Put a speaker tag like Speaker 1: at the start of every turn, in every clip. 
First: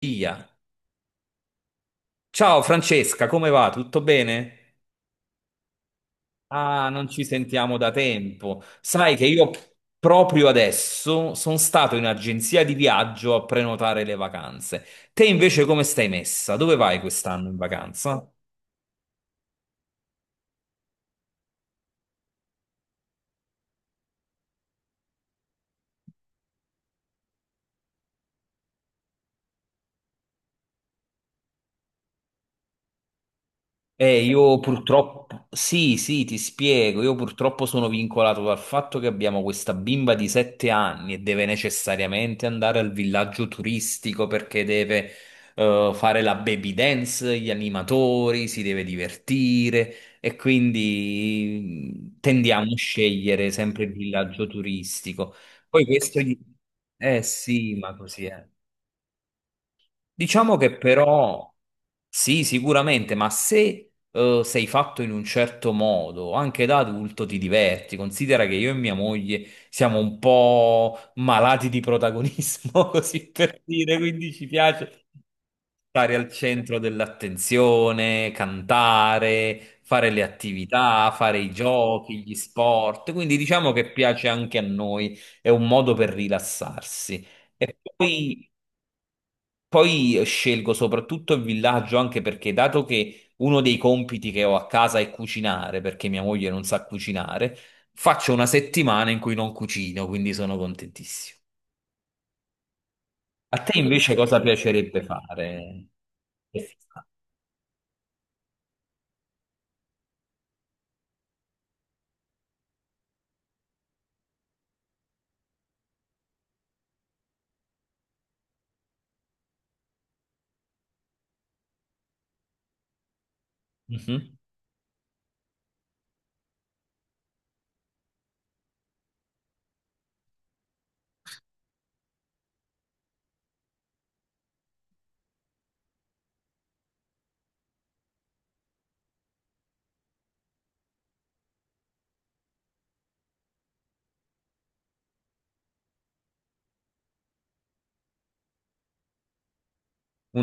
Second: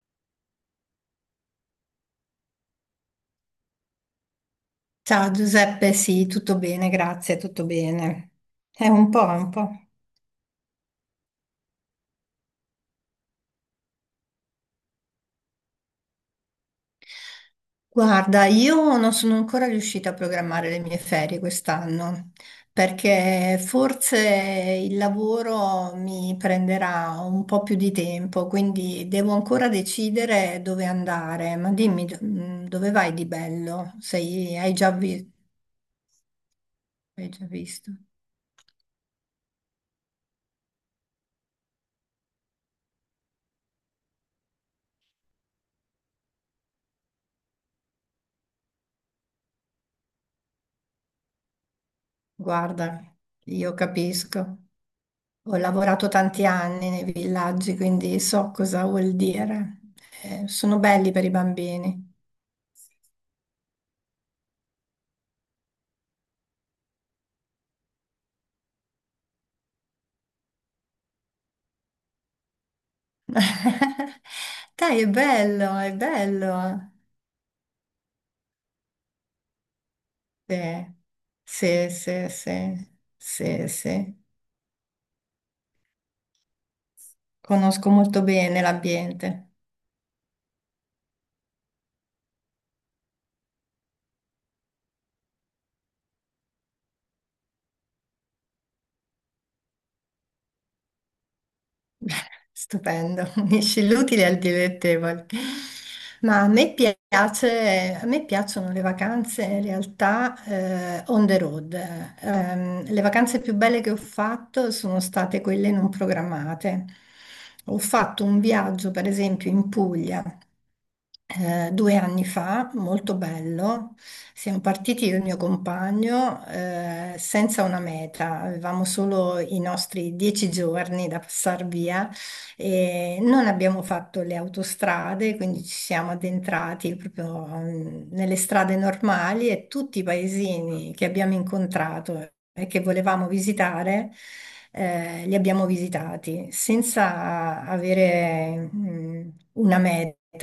Speaker 1: Via. Ciao Francesca, come va? Tutto bene?
Speaker 2: Ciao Giuseppe, sì, tutto
Speaker 1: Ah,
Speaker 2: bene,
Speaker 1: non ci
Speaker 2: grazie, tutto
Speaker 1: sentiamo da
Speaker 2: bene.
Speaker 1: tempo.
Speaker 2: È un
Speaker 1: Sai che
Speaker 2: po', è
Speaker 1: io
Speaker 2: un po'.
Speaker 1: proprio adesso sono stato in agenzia di viaggio a prenotare le vacanze. Te invece come stai messa? Dove vai quest'anno in vacanza?
Speaker 2: Guarda, io non sono ancora riuscita a programmare le mie ferie quest'anno, perché forse il lavoro mi prenderà un po' più di tempo, quindi devo ancora decidere dove andare. Ma dimmi, dove vai di bello? Sei,
Speaker 1: Io
Speaker 2: hai già vi-
Speaker 1: purtroppo, sì, sì, ti spiego, io
Speaker 2: Hai già
Speaker 1: purtroppo sono
Speaker 2: visto?
Speaker 1: vincolato dal fatto che abbiamo questa bimba di 7 anni e deve necessariamente andare al villaggio turistico perché deve fare la baby dance, gli animatori, si deve divertire e quindi tendiamo a
Speaker 2: Guarda,
Speaker 1: scegliere
Speaker 2: io
Speaker 1: sempre il villaggio
Speaker 2: capisco.
Speaker 1: turistico.
Speaker 2: Ho
Speaker 1: Poi
Speaker 2: lavorato
Speaker 1: questo gli...
Speaker 2: tanti anni nei
Speaker 1: Eh sì,
Speaker 2: villaggi,
Speaker 1: ma
Speaker 2: quindi
Speaker 1: così è.
Speaker 2: so cosa vuol dire.
Speaker 1: Diciamo che
Speaker 2: Sono belli per i
Speaker 1: però
Speaker 2: bambini.
Speaker 1: sì, sicuramente, ma se sei fatto in un certo modo, anche da adulto ti diverti. Considera che io e mia moglie siamo un po' malati di protagonismo, così per dire, quindi ci
Speaker 2: Dai,
Speaker 1: piace
Speaker 2: è bello, è
Speaker 1: stare al centro
Speaker 2: bello.
Speaker 1: dell'attenzione, cantare, fare le
Speaker 2: Sì,
Speaker 1: attività, fare i
Speaker 2: sì,
Speaker 1: giochi,
Speaker 2: sì,
Speaker 1: gli
Speaker 2: sì,
Speaker 1: sport. Quindi
Speaker 2: sì.
Speaker 1: diciamo che
Speaker 2: Sì.
Speaker 1: piace anche a noi, è un modo per rilassarsi. E
Speaker 2: Conosco molto
Speaker 1: poi
Speaker 2: bene l'ambiente.
Speaker 1: poi eh, scelgo soprattutto il villaggio anche perché, dato che uno dei compiti che ho a casa è cucinare, perché mia moglie non sa cucinare, faccio una settimana in cui non cucino, quindi sono contentissimo.
Speaker 2: Stupendo,
Speaker 1: A te
Speaker 2: unisci
Speaker 1: invece
Speaker 2: l'utile al
Speaker 1: cosa piacerebbe
Speaker 2: dilettevole.
Speaker 1: fare?
Speaker 2: Ma a me piacciono le vacanze in realtà on the road. Le vacanze più belle che ho fatto sono state quelle non programmate. Ho fatto un viaggio, per esempio, in Puglia 2 anni fa, molto bello.
Speaker 1: Mhm.
Speaker 2: Siamo partiti io e il mio compagno senza una meta, avevamo solo i nostri 10 giorni da passare via e non abbiamo fatto le autostrade, quindi ci siamo addentrati proprio nelle strade normali e tutti i paesini che abbiamo incontrato e che volevamo visitare, li abbiamo visitati senza avere una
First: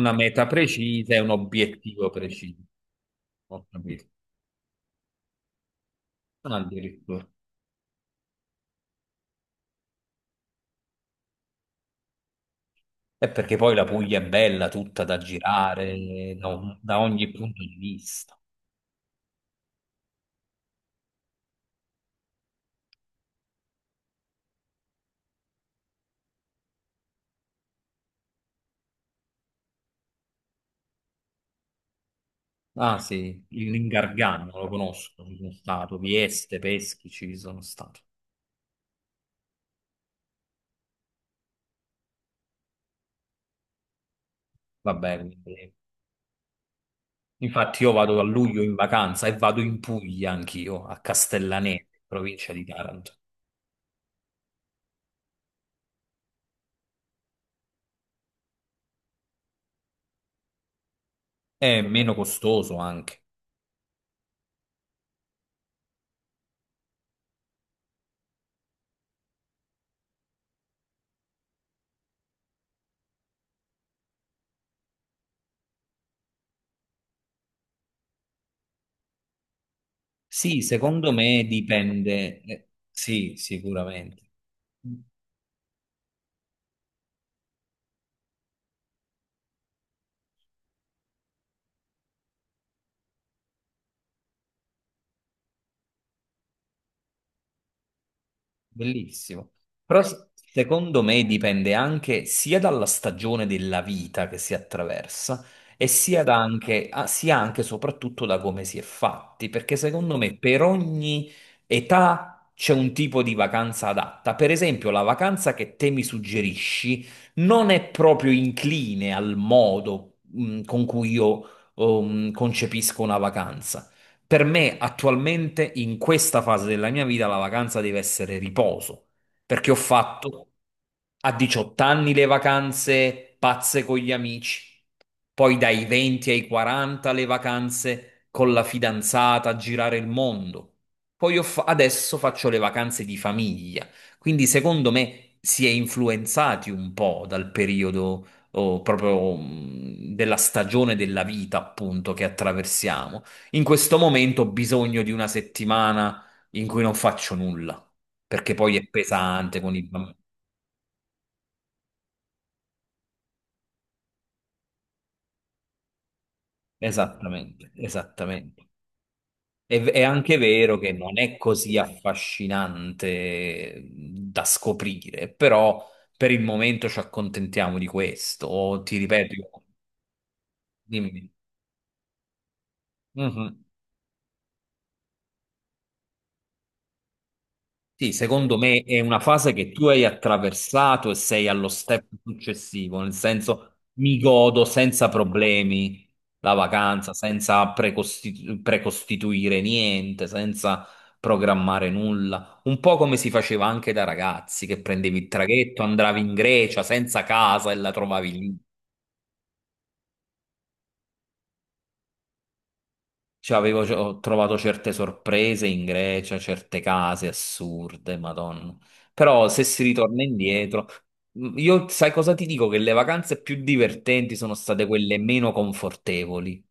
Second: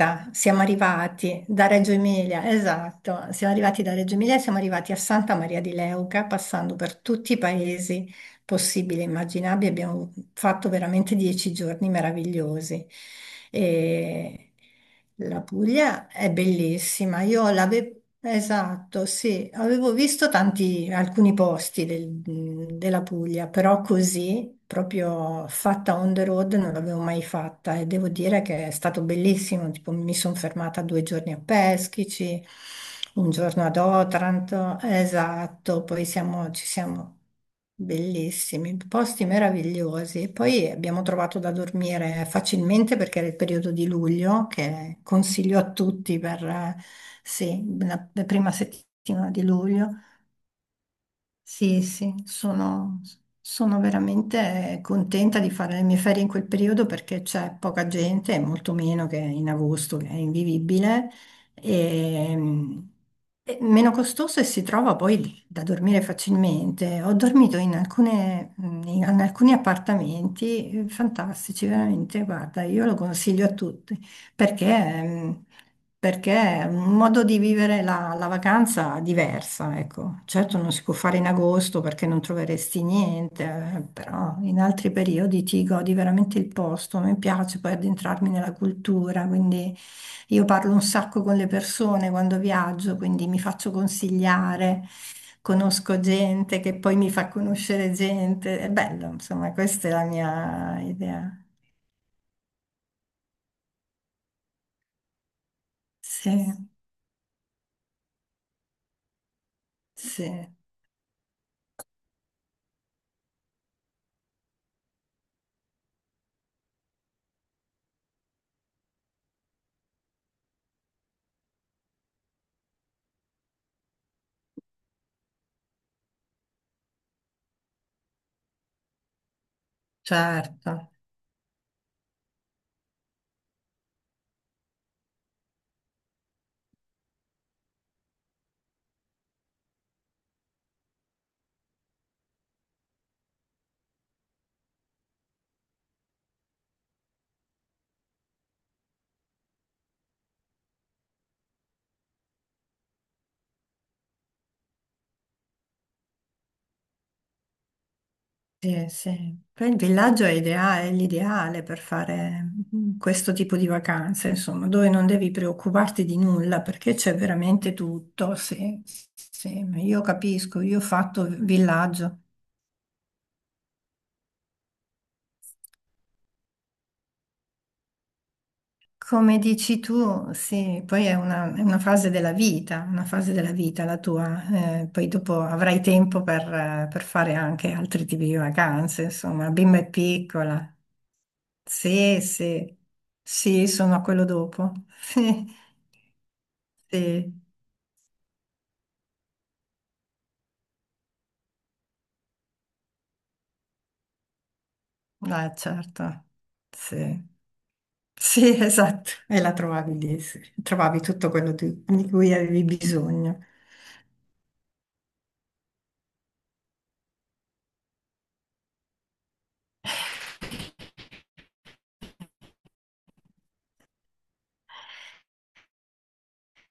Speaker 1: Una meta
Speaker 2: Siamo
Speaker 1: precisa e un
Speaker 2: arrivati da Reggio
Speaker 1: obiettivo
Speaker 2: Emilia,
Speaker 1: preciso.
Speaker 2: esatto, siamo
Speaker 1: Ho
Speaker 2: arrivati da
Speaker 1: capito.
Speaker 2: Reggio Emilia, e siamo arrivati a Santa Maria di Leuca,
Speaker 1: Ah,
Speaker 2: passando per
Speaker 1: addirittura.
Speaker 2: tutti i paesi possibile, immaginabile. Abbiamo fatto veramente 10 giorni meravigliosi.
Speaker 1: È perché poi la Puglia è
Speaker 2: E
Speaker 1: bella, tutta da
Speaker 2: la Puglia è
Speaker 1: girare da
Speaker 2: bellissima.
Speaker 1: ogni
Speaker 2: Io
Speaker 1: punto di
Speaker 2: l'avevo,
Speaker 1: vista.
Speaker 2: esatto, sì, avevo visto alcuni posti della Puglia, però così. Proprio fatta on the road non l'avevo mai fatta e devo dire che è stato bellissimo. Tipo, mi sono fermata 2 giorni a Peschici,
Speaker 1: Ah
Speaker 2: un
Speaker 1: sì,
Speaker 2: giorno
Speaker 1: il-
Speaker 2: ad
Speaker 1: l'ingargano lo
Speaker 2: Otranto,
Speaker 1: conosco, ci sono
Speaker 2: esatto,
Speaker 1: stato, Vieste,
Speaker 2: ci
Speaker 1: Peschi
Speaker 2: siamo.
Speaker 1: ci sono stato.
Speaker 2: Bellissimi, posti meravigliosi. E poi abbiamo trovato da dormire facilmente perché era il periodo di luglio, che
Speaker 1: Vabbè,
Speaker 2: consiglio a
Speaker 1: quindi-
Speaker 2: tutti per, sì,
Speaker 1: infatti io
Speaker 2: la
Speaker 1: vado a
Speaker 2: la prima
Speaker 1: luglio in vacanza
Speaker 2: settimana
Speaker 1: e
Speaker 2: di
Speaker 1: vado in
Speaker 2: luglio.
Speaker 1: Puglia anch'io, a
Speaker 2: Sì,
Speaker 1: Castellaneta,
Speaker 2: sì,
Speaker 1: provincia di
Speaker 2: sono,
Speaker 1: Taranto.
Speaker 2: sono veramente contenta di fare le mie ferie in quel periodo perché c'è poca gente, e molto meno che in agosto, che è invivibile,
Speaker 1: È meno
Speaker 2: e,
Speaker 1: costoso anche.
Speaker 2: e meno costoso e si trova poi da dormire facilmente. Ho dormito in alcuni appartamenti fantastici, veramente, guarda, io lo consiglio a tutti. Perché, mh, perché è un modo di vivere la vacanza diversa, ecco. Certo
Speaker 1: Sì,
Speaker 2: non si può
Speaker 1: secondo
Speaker 2: fare in
Speaker 1: me
Speaker 2: agosto perché non
Speaker 1: dipende.
Speaker 2: troveresti
Speaker 1: Sì,
Speaker 2: niente,
Speaker 1: sicuramente.
Speaker 2: però in altri periodi ti godi veramente il posto, mi piace poi addentrarmi nella cultura, quindi io parlo un sacco con le persone quando viaggio, quindi mi faccio consigliare, conosco gente che poi mi fa conoscere gente, è bello,
Speaker 1: Bellissimo.
Speaker 2: insomma, questa è
Speaker 1: Però
Speaker 2: la
Speaker 1: s-
Speaker 2: mia
Speaker 1: secondo me
Speaker 2: idea.
Speaker 1: dipende anche sia dalla stagione della vita che si attraversa e sia,
Speaker 2: Sì,
Speaker 1: da anche, ah, sia anche e soprattutto da come si è fatti, perché secondo
Speaker 2: sì.
Speaker 1: me per ogni età c'è un tipo di vacanza adatta. Per esempio, la vacanza che te mi suggerisci non è proprio incline al modo, con cui io concepisco una vacanza. Per me attualmente, in questa fase della mia vita, la vacanza deve essere riposo, perché ho fatto
Speaker 2: Certo,
Speaker 1: a 18 anni le vacanze pazze con gli amici, poi dai 20 ai 40 le vacanze con la fidanzata a girare il mondo, poi ho fa- adesso faccio le vacanze di famiglia, quindi secondo me si è influenzati un po' dal periodo o proprio della stagione della vita, appunto, che attraversiamo. In questo momento ho bisogno di una settimana in cui non faccio nulla, perché poi è
Speaker 2: sì, sì.
Speaker 1: pesante
Speaker 2: Poi
Speaker 1: con
Speaker 2: il
Speaker 1: i bambini.
Speaker 2: villaggio è l'ideale per fare questo tipo di vacanze, insomma, dove non devi preoccuparti di nulla perché c'è
Speaker 1: Esattamente,
Speaker 2: veramente tutto.
Speaker 1: esattamente.
Speaker 2: Sì, sì, sì.
Speaker 1: È,
Speaker 2: Io
Speaker 1: è anche
Speaker 2: capisco,
Speaker 1: vero
Speaker 2: io ho
Speaker 1: che non
Speaker 2: fatto
Speaker 1: è così
Speaker 2: villaggio.
Speaker 1: affascinante da scoprire, però per il momento ci accontentiamo di questo. O ti ripeto,
Speaker 2: Come
Speaker 1: io-
Speaker 2: dici tu, sì, poi è
Speaker 1: dimmi.
Speaker 2: una, è una fase della vita, una fase della
Speaker 1: Mhm.
Speaker 2: vita la tua, poi dopo avrai tempo per fare anche altri
Speaker 1: Sì,
Speaker 2: tipi di
Speaker 1: secondo me è
Speaker 2: vacanze,
Speaker 1: una
Speaker 2: insomma, la
Speaker 1: fase che
Speaker 2: bimba
Speaker 1: tu
Speaker 2: è
Speaker 1: hai
Speaker 2: piccola.
Speaker 1: attraversato e sei allo step
Speaker 2: Sì, sì,
Speaker 1: successivo, nel
Speaker 2: sì,
Speaker 1: senso
Speaker 2: sono a
Speaker 1: mi
Speaker 2: quello
Speaker 1: godo
Speaker 2: dopo.
Speaker 1: senza problemi la
Speaker 2: Sì,
Speaker 1: vacanza,
Speaker 2: sì,
Speaker 1: senza precosti- precostituire niente, senza programmare nulla. Un po' come si faceva anche da ragazzi, che prendevi il
Speaker 2: ah,
Speaker 1: traghetto, andavi
Speaker 2: certo,
Speaker 1: in Grecia senza
Speaker 2: sì.
Speaker 1: casa e la trovavi
Speaker 2: Sì,
Speaker 1: lì.
Speaker 2: esatto, e la trovavi lì, sì. Trovavi tutto quello di cui avevi bisogno.
Speaker 1: Cioè, avevo, ho trovato certe sorprese in Grecia, certe case assurde, Madonna. Però se si ritorna indietro, io sai cosa ti dico? Che le vacanze più divertenti sono state quelle meno confortevoli.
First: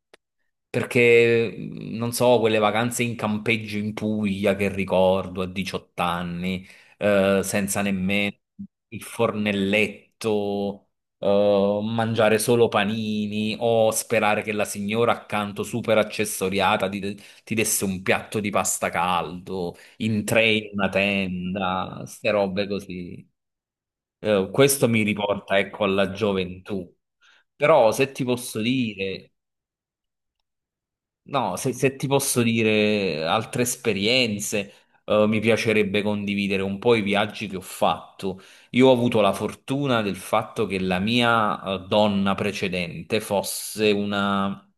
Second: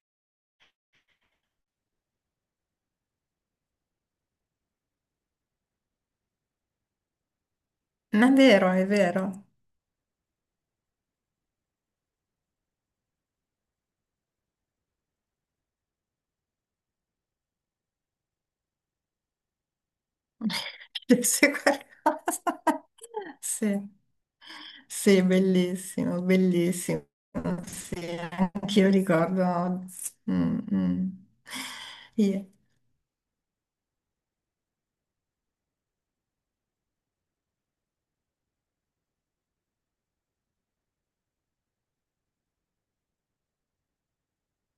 Speaker 1: Perché, non so, quelle vacanze in campeggio in Puglia che ricordo a 18 anni, senza
Speaker 2: Ma è
Speaker 1: nemmeno
Speaker 2: vero, è
Speaker 1: il
Speaker 2: vero.
Speaker 1: fornelletto, mangiare solo panini o sperare che la signora accanto super accessoriata ti, ti desse un piatto di pasta caldo, in tre in una
Speaker 2: Sì,
Speaker 1: tenda, ste robe
Speaker 2: qualcosa.
Speaker 1: così.
Speaker 2: Sì,
Speaker 1: Questo mi
Speaker 2: sì,
Speaker 1: riporta, ecco, alla
Speaker 2: bellissimo,
Speaker 1: gioventù.
Speaker 2: bellissimo.
Speaker 1: Però
Speaker 2: Sì,
Speaker 1: se ti posso
Speaker 2: anch'io
Speaker 1: dire,
Speaker 2: ricordo. Mm, mm.
Speaker 1: no, se ti posso
Speaker 2: Io-
Speaker 1: dire altre esperienze, mi piacerebbe condividere un po' i viaggi che ho fatto. Io ho avuto la fortuna del fatto che la mia, donna precedente fosse una,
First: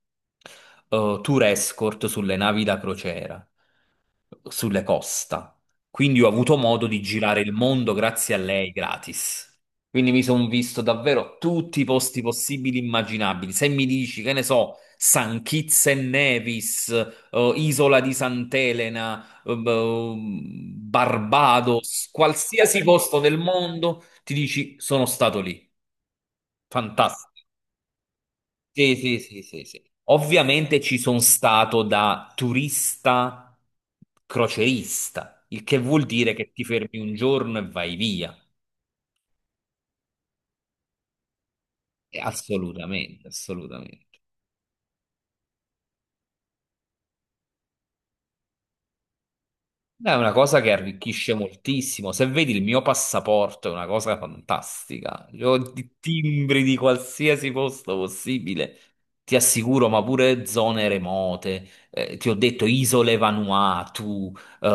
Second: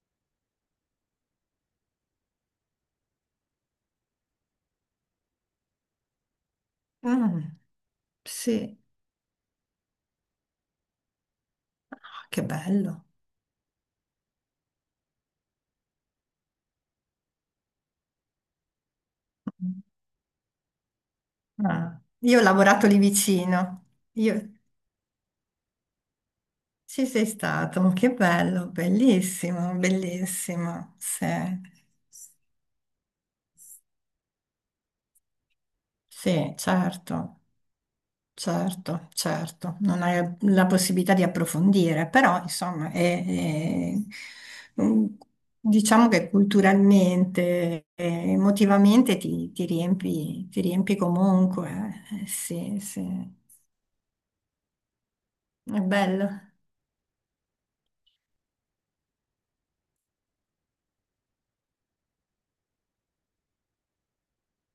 Speaker 1: tour escort sulle navi da crociera, sulle costa. Quindi ho avuto modo di girare il
Speaker 2: mm,
Speaker 1: mondo grazie a lei
Speaker 2: sì,
Speaker 1: gratis. Quindi mi sono visto davvero tutti i
Speaker 2: Oh,
Speaker 1: posti
Speaker 2: che
Speaker 1: possibili e
Speaker 2: bello.
Speaker 1: immaginabili. Se mi dici, che ne so, San Kitts e Nevis, Isola di Sant'Elena,
Speaker 2: Mm. Ah,
Speaker 1: Barbados,
Speaker 2: Io ho
Speaker 1: qualsiasi
Speaker 2: lavorato lì
Speaker 1: posto del
Speaker 2: vicino.
Speaker 1: mondo, ti
Speaker 2: Io.
Speaker 1: dici sono stato lì.
Speaker 2: Ci sei
Speaker 1: Fantastico.
Speaker 2: stato, che bello,
Speaker 1: Sì, sì, sì, sì,
Speaker 2: bellissimo,
Speaker 1: sì. Ovviamente
Speaker 2: bellissimo.
Speaker 1: ci sono
Speaker 2: Sì.
Speaker 1: stato da turista crocerista, il che vuol dire che
Speaker 2: Sì,
Speaker 1: ti fermi un
Speaker 2: certo,
Speaker 1: giorno e vai via.
Speaker 2: certo, certo, non hai la possibilità di approfondire, però insomma,
Speaker 1: Assolutamente, assolutamente.
Speaker 2: mm, diciamo che culturalmente, emotivamente ti
Speaker 1: È una
Speaker 2: riempi,
Speaker 1: cosa
Speaker 2: ti
Speaker 1: che
Speaker 2: riempi
Speaker 1: arricchisce
Speaker 2: comunque,
Speaker 1: moltissimo. Se vedi il
Speaker 2: sì,
Speaker 1: mio
Speaker 2: sì,
Speaker 1: passaporto, è una cosa fantastica. Io ho
Speaker 2: è
Speaker 1: di
Speaker 2: bello.
Speaker 1: timbri di qualsiasi posto possibile, ti assicuro, ma pure zone remote. Ti ho detto isole Vanuatu, eh,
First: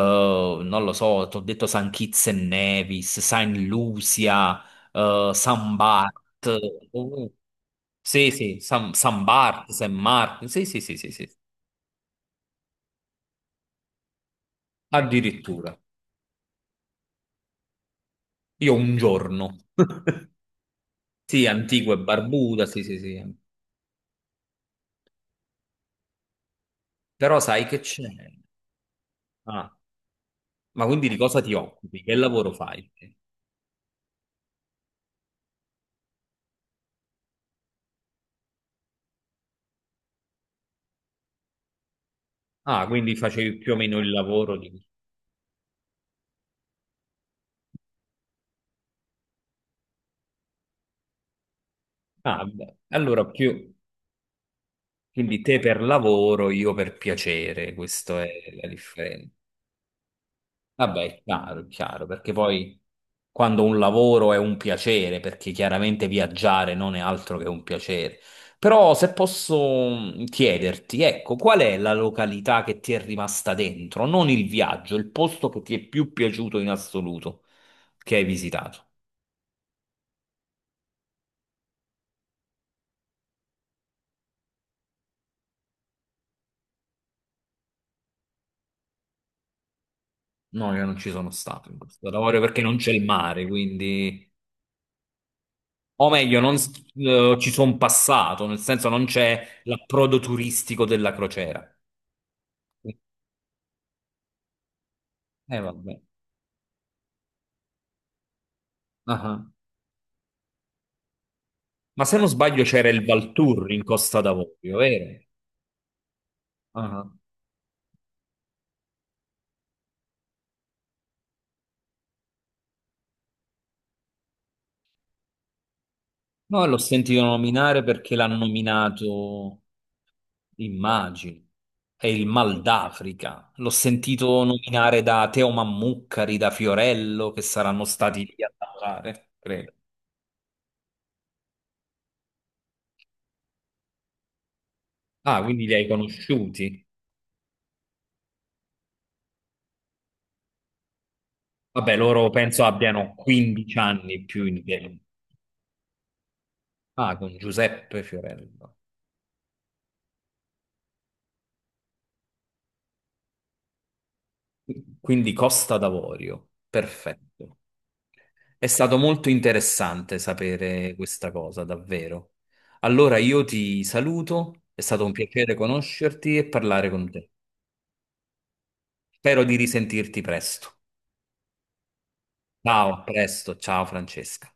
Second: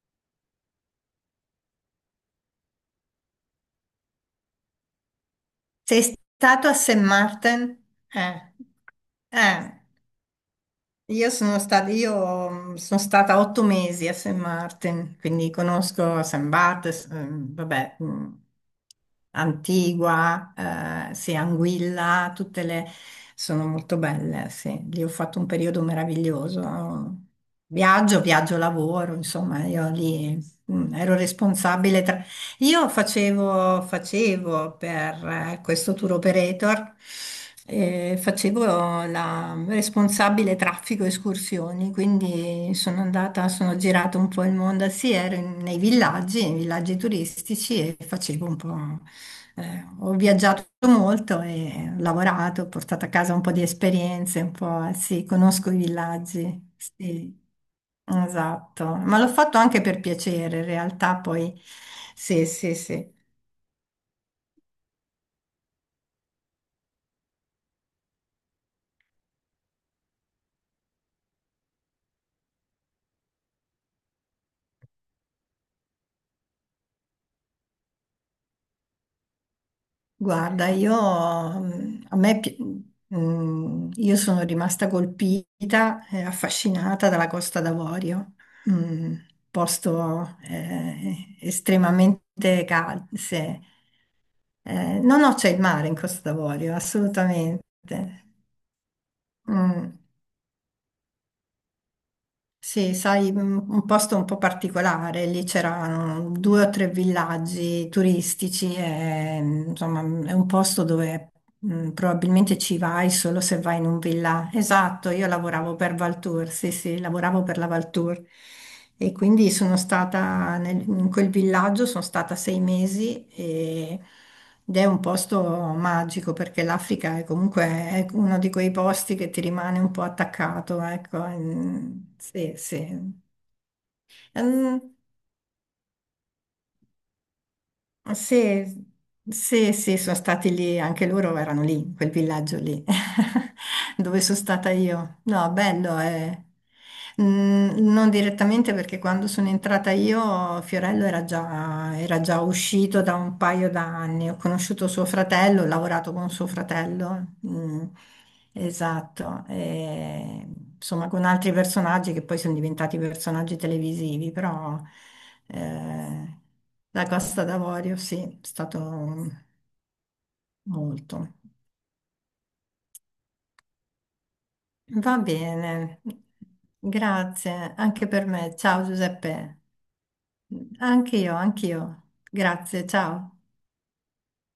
Speaker 1: non lo so, ti ho detto San Kitts e Nevis, Saint Lucia, San
Speaker 2: Sei
Speaker 1: Bart.
Speaker 2: stato a St.
Speaker 1: Oh,
Speaker 2: Martin?
Speaker 1: sì,
Speaker 2: Eh,
Speaker 1: sì, San, San
Speaker 2: eh.
Speaker 1: Bart, San Marco. Sì, sì, sì, sì,
Speaker 2: Io
Speaker 1: sì.
Speaker 2: sono stata, io mm, sono stata 8 mesi a St. Martin, quindi
Speaker 1: Addirittura.
Speaker 2: conosco St. Barts, vabbè,
Speaker 1: Io un giorno.
Speaker 2: Antigua, sì,
Speaker 1: Sì, antico e
Speaker 2: Anguilla, tutte
Speaker 1: barbuta, sì,
Speaker 2: le...
Speaker 1: sì, sì.
Speaker 2: Sono molto belle, sì. Lì ho fatto un periodo meraviglioso.
Speaker 1: Però sai che c'è?
Speaker 2: Viaggio, viaggio, lavoro, insomma,
Speaker 1: Ah,
Speaker 2: io lì
Speaker 1: ma quindi
Speaker 2: ero
Speaker 1: di cosa ti occupi?
Speaker 2: responsabile.
Speaker 1: Che
Speaker 2: tra-
Speaker 1: lavoro
Speaker 2: io
Speaker 1: fai?
Speaker 2: facevo per questo tour operator, facevo la responsabile traffico escursioni, quindi
Speaker 1: Ah, quindi facevi più o
Speaker 2: sono
Speaker 1: meno il
Speaker 2: girata un po' il
Speaker 1: lavoro di...
Speaker 2: mondo, sì, ero nei villaggi turistici e facevo un po', ho viaggiato molto e ho
Speaker 1: Ah,
Speaker 2: lavorato, ho
Speaker 1: beh,
Speaker 2: portato a
Speaker 1: allora
Speaker 2: casa un po' di
Speaker 1: più...
Speaker 2: esperienze, un po', sì,
Speaker 1: Quindi te
Speaker 2: conosco i
Speaker 1: per lavoro,
Speaker 2: villaggi,
Speaker 1: io per
Speaker 2: sì.
Speaker 1: piacere, questa è la
Speaker 2: Esatto, ma l'ho
Speaker 1: differenza.
Speaker 2: fatto anche per piacere, in
Speaker 1: Vabbè,
Speaker 2: realtà poi
Speaker 1: è chiaro, perché
Speaker 2: sì, sì,
Speaker 1: poi
Speaker 2: sì.
Speaker 1: quando un lavoro è un piacere, perché chiaramente viaggiare non è altro che un piacere. Però se posso chiederti, ecco, qual è la località che ti è rimasta dentro? Non il viaggio, il posto che ti è più piaciuto in assoluto che hai visitato.
Speaker 2: Guarda, io, mm, a me, pi- mm, io sono rimasta colpita e affascinata dalla Costa d'Avorio, un posto
Speaker 1: No, io non ci sono stato in questo lavoro perché
Speaker 2: estremamente
Speaker 1: non c'è il
Speaker 2: caldo.
Speaker 1: mare, quindi...
Speaker 2: No, no, c'è il mare in
Speaker 1: O
Speaker 2: Costa
Speaker 1: meglio, non s-
Speaker 2: d'Avorio,
Speaker 1: ci
Speaker 2: assolutamente.
Speaker 1: sono passato, nel senso non c'è
Speaker 2: Mm.
Speaker 1: l'approdo turistico della crociera.
Speaker 2: Sì, sai, un posto un po' particolare, lì
Speaker 1: Vabbè.
Speaker 2: c'erano due o tre villaggi turistici e
Speaker 1: Ah.
Speaker 2: insomma è un posto dove
Speaker 1: Ma se non
Speaker 2: probabilmente
Speaker 1: sbaglio
Speaker 2: ci
Speaker 1: c'era il
Speaker 2: vai solo se
Speaker 1: Valturri
Speaker 2: vai
Speaker 1: in
Speaker 2: in un
Speaker 1: Costa
Speaker 2: villaggio.
Speaker 1: d'Avorio,
Speaker 2: Esatto,
Speaker 1: vero?
Speaker 2: io lavoravo per Valtour, sì, sì,
Speaker 1: Ah.
Speaker 2: lavoravo per la Valtour e quindi sono stata in quel villaggio, sono stata 6 mesi ed è un posto magico perché
Speaker 1: No, l'ho
Speaker 2: l'Africa
Speaker 1: sentito
Speaker 2: è comunque
Speaker 1: nominare
Speaker 2: è
Speaker 1: perché l'hanno
Speaker 2: uno di quei posti che ti
Speaker 1: nominato,
Speaker 2: rimane un po' attaccato, ecco.
Speaker 1: immagino,
Speaker 2: Mm,
Speaker 1: è il
Speaker 2: sì,
Speaker 1: Mal
Speaker 2: sì.
Speaker 1: d'Africa. L'ho sentito
Speaker 2: Mm,
Speaker 1: nominare da Teo Mammuccari, da Fiorello, che saranno stati lì a
Speaker 2: sì,
Speaker 1: lavorare, credo.
Speaker 2: sì, sì, sono stati lì, anche loro erano lì, in quel villaggio lì, dove sono stata io.
Speaker 1: Ah,
Speaker 2: No,
Speaker 1: quindi li hai
Speaker 2: bello, eh.
Speaker 1: conosciuti?
Speaker 2: Mm, non direttamente perché quando sono entrata io Fiorello era
Speaker 1: Vabbè,
Speaker 2: già, era
Speaker 1: loro
Speaker 2: già
Speaker 1: penso
Speaker 2: uscito
Speaker 1: abbiano
Speaker 2: da un paio
Speaker 1: 15 anni
Speaker 2: d'anni, ho
Speaker 1: più in
Speaker 2: conosciuto
Speaker 1: pieno.
Speaker 2: suo fratello, ho lavorato con suo
Speaker 1: Ah,
Speaker 2: fratello,
Speaker 1: con Giuseppe Fiorello.
Speaker 2: esatto, e, insomma con altri personaggi che poi sono diventati personaggi televisivi, però...
Speaker 1: Quindi Costa
Speaker 2: eh,
Speaker 1: d'Avorio,
Speaker 2: la Costa
Speaker 1: perfetto.
Speaker 2: d'Avorio, sì, è
Speaker 1: È stato molto
Speaker 2: stato
Speaker 1: interessante sapere questa
Speaker 2: molto.
Speaker 1: cosa, davvero. Allora io ti saluto, è stato un
Speaker 2: Va
Speaker 1: piacere
Speaker 2: bene,
Speaker 1: conoscerti e parlare con te.
Speaker 2: grazie anche per me. Ciao
Speaker 1: Spero di
Speaker 2: Giuseppe.
Speaker 1: risentirti presto.
Speaker 2: Anche io, anche io. Grazie,
Speaker 1: Ciao, a
Speaker 2: ciao.
Speaker 1: presto, ciao Francesca.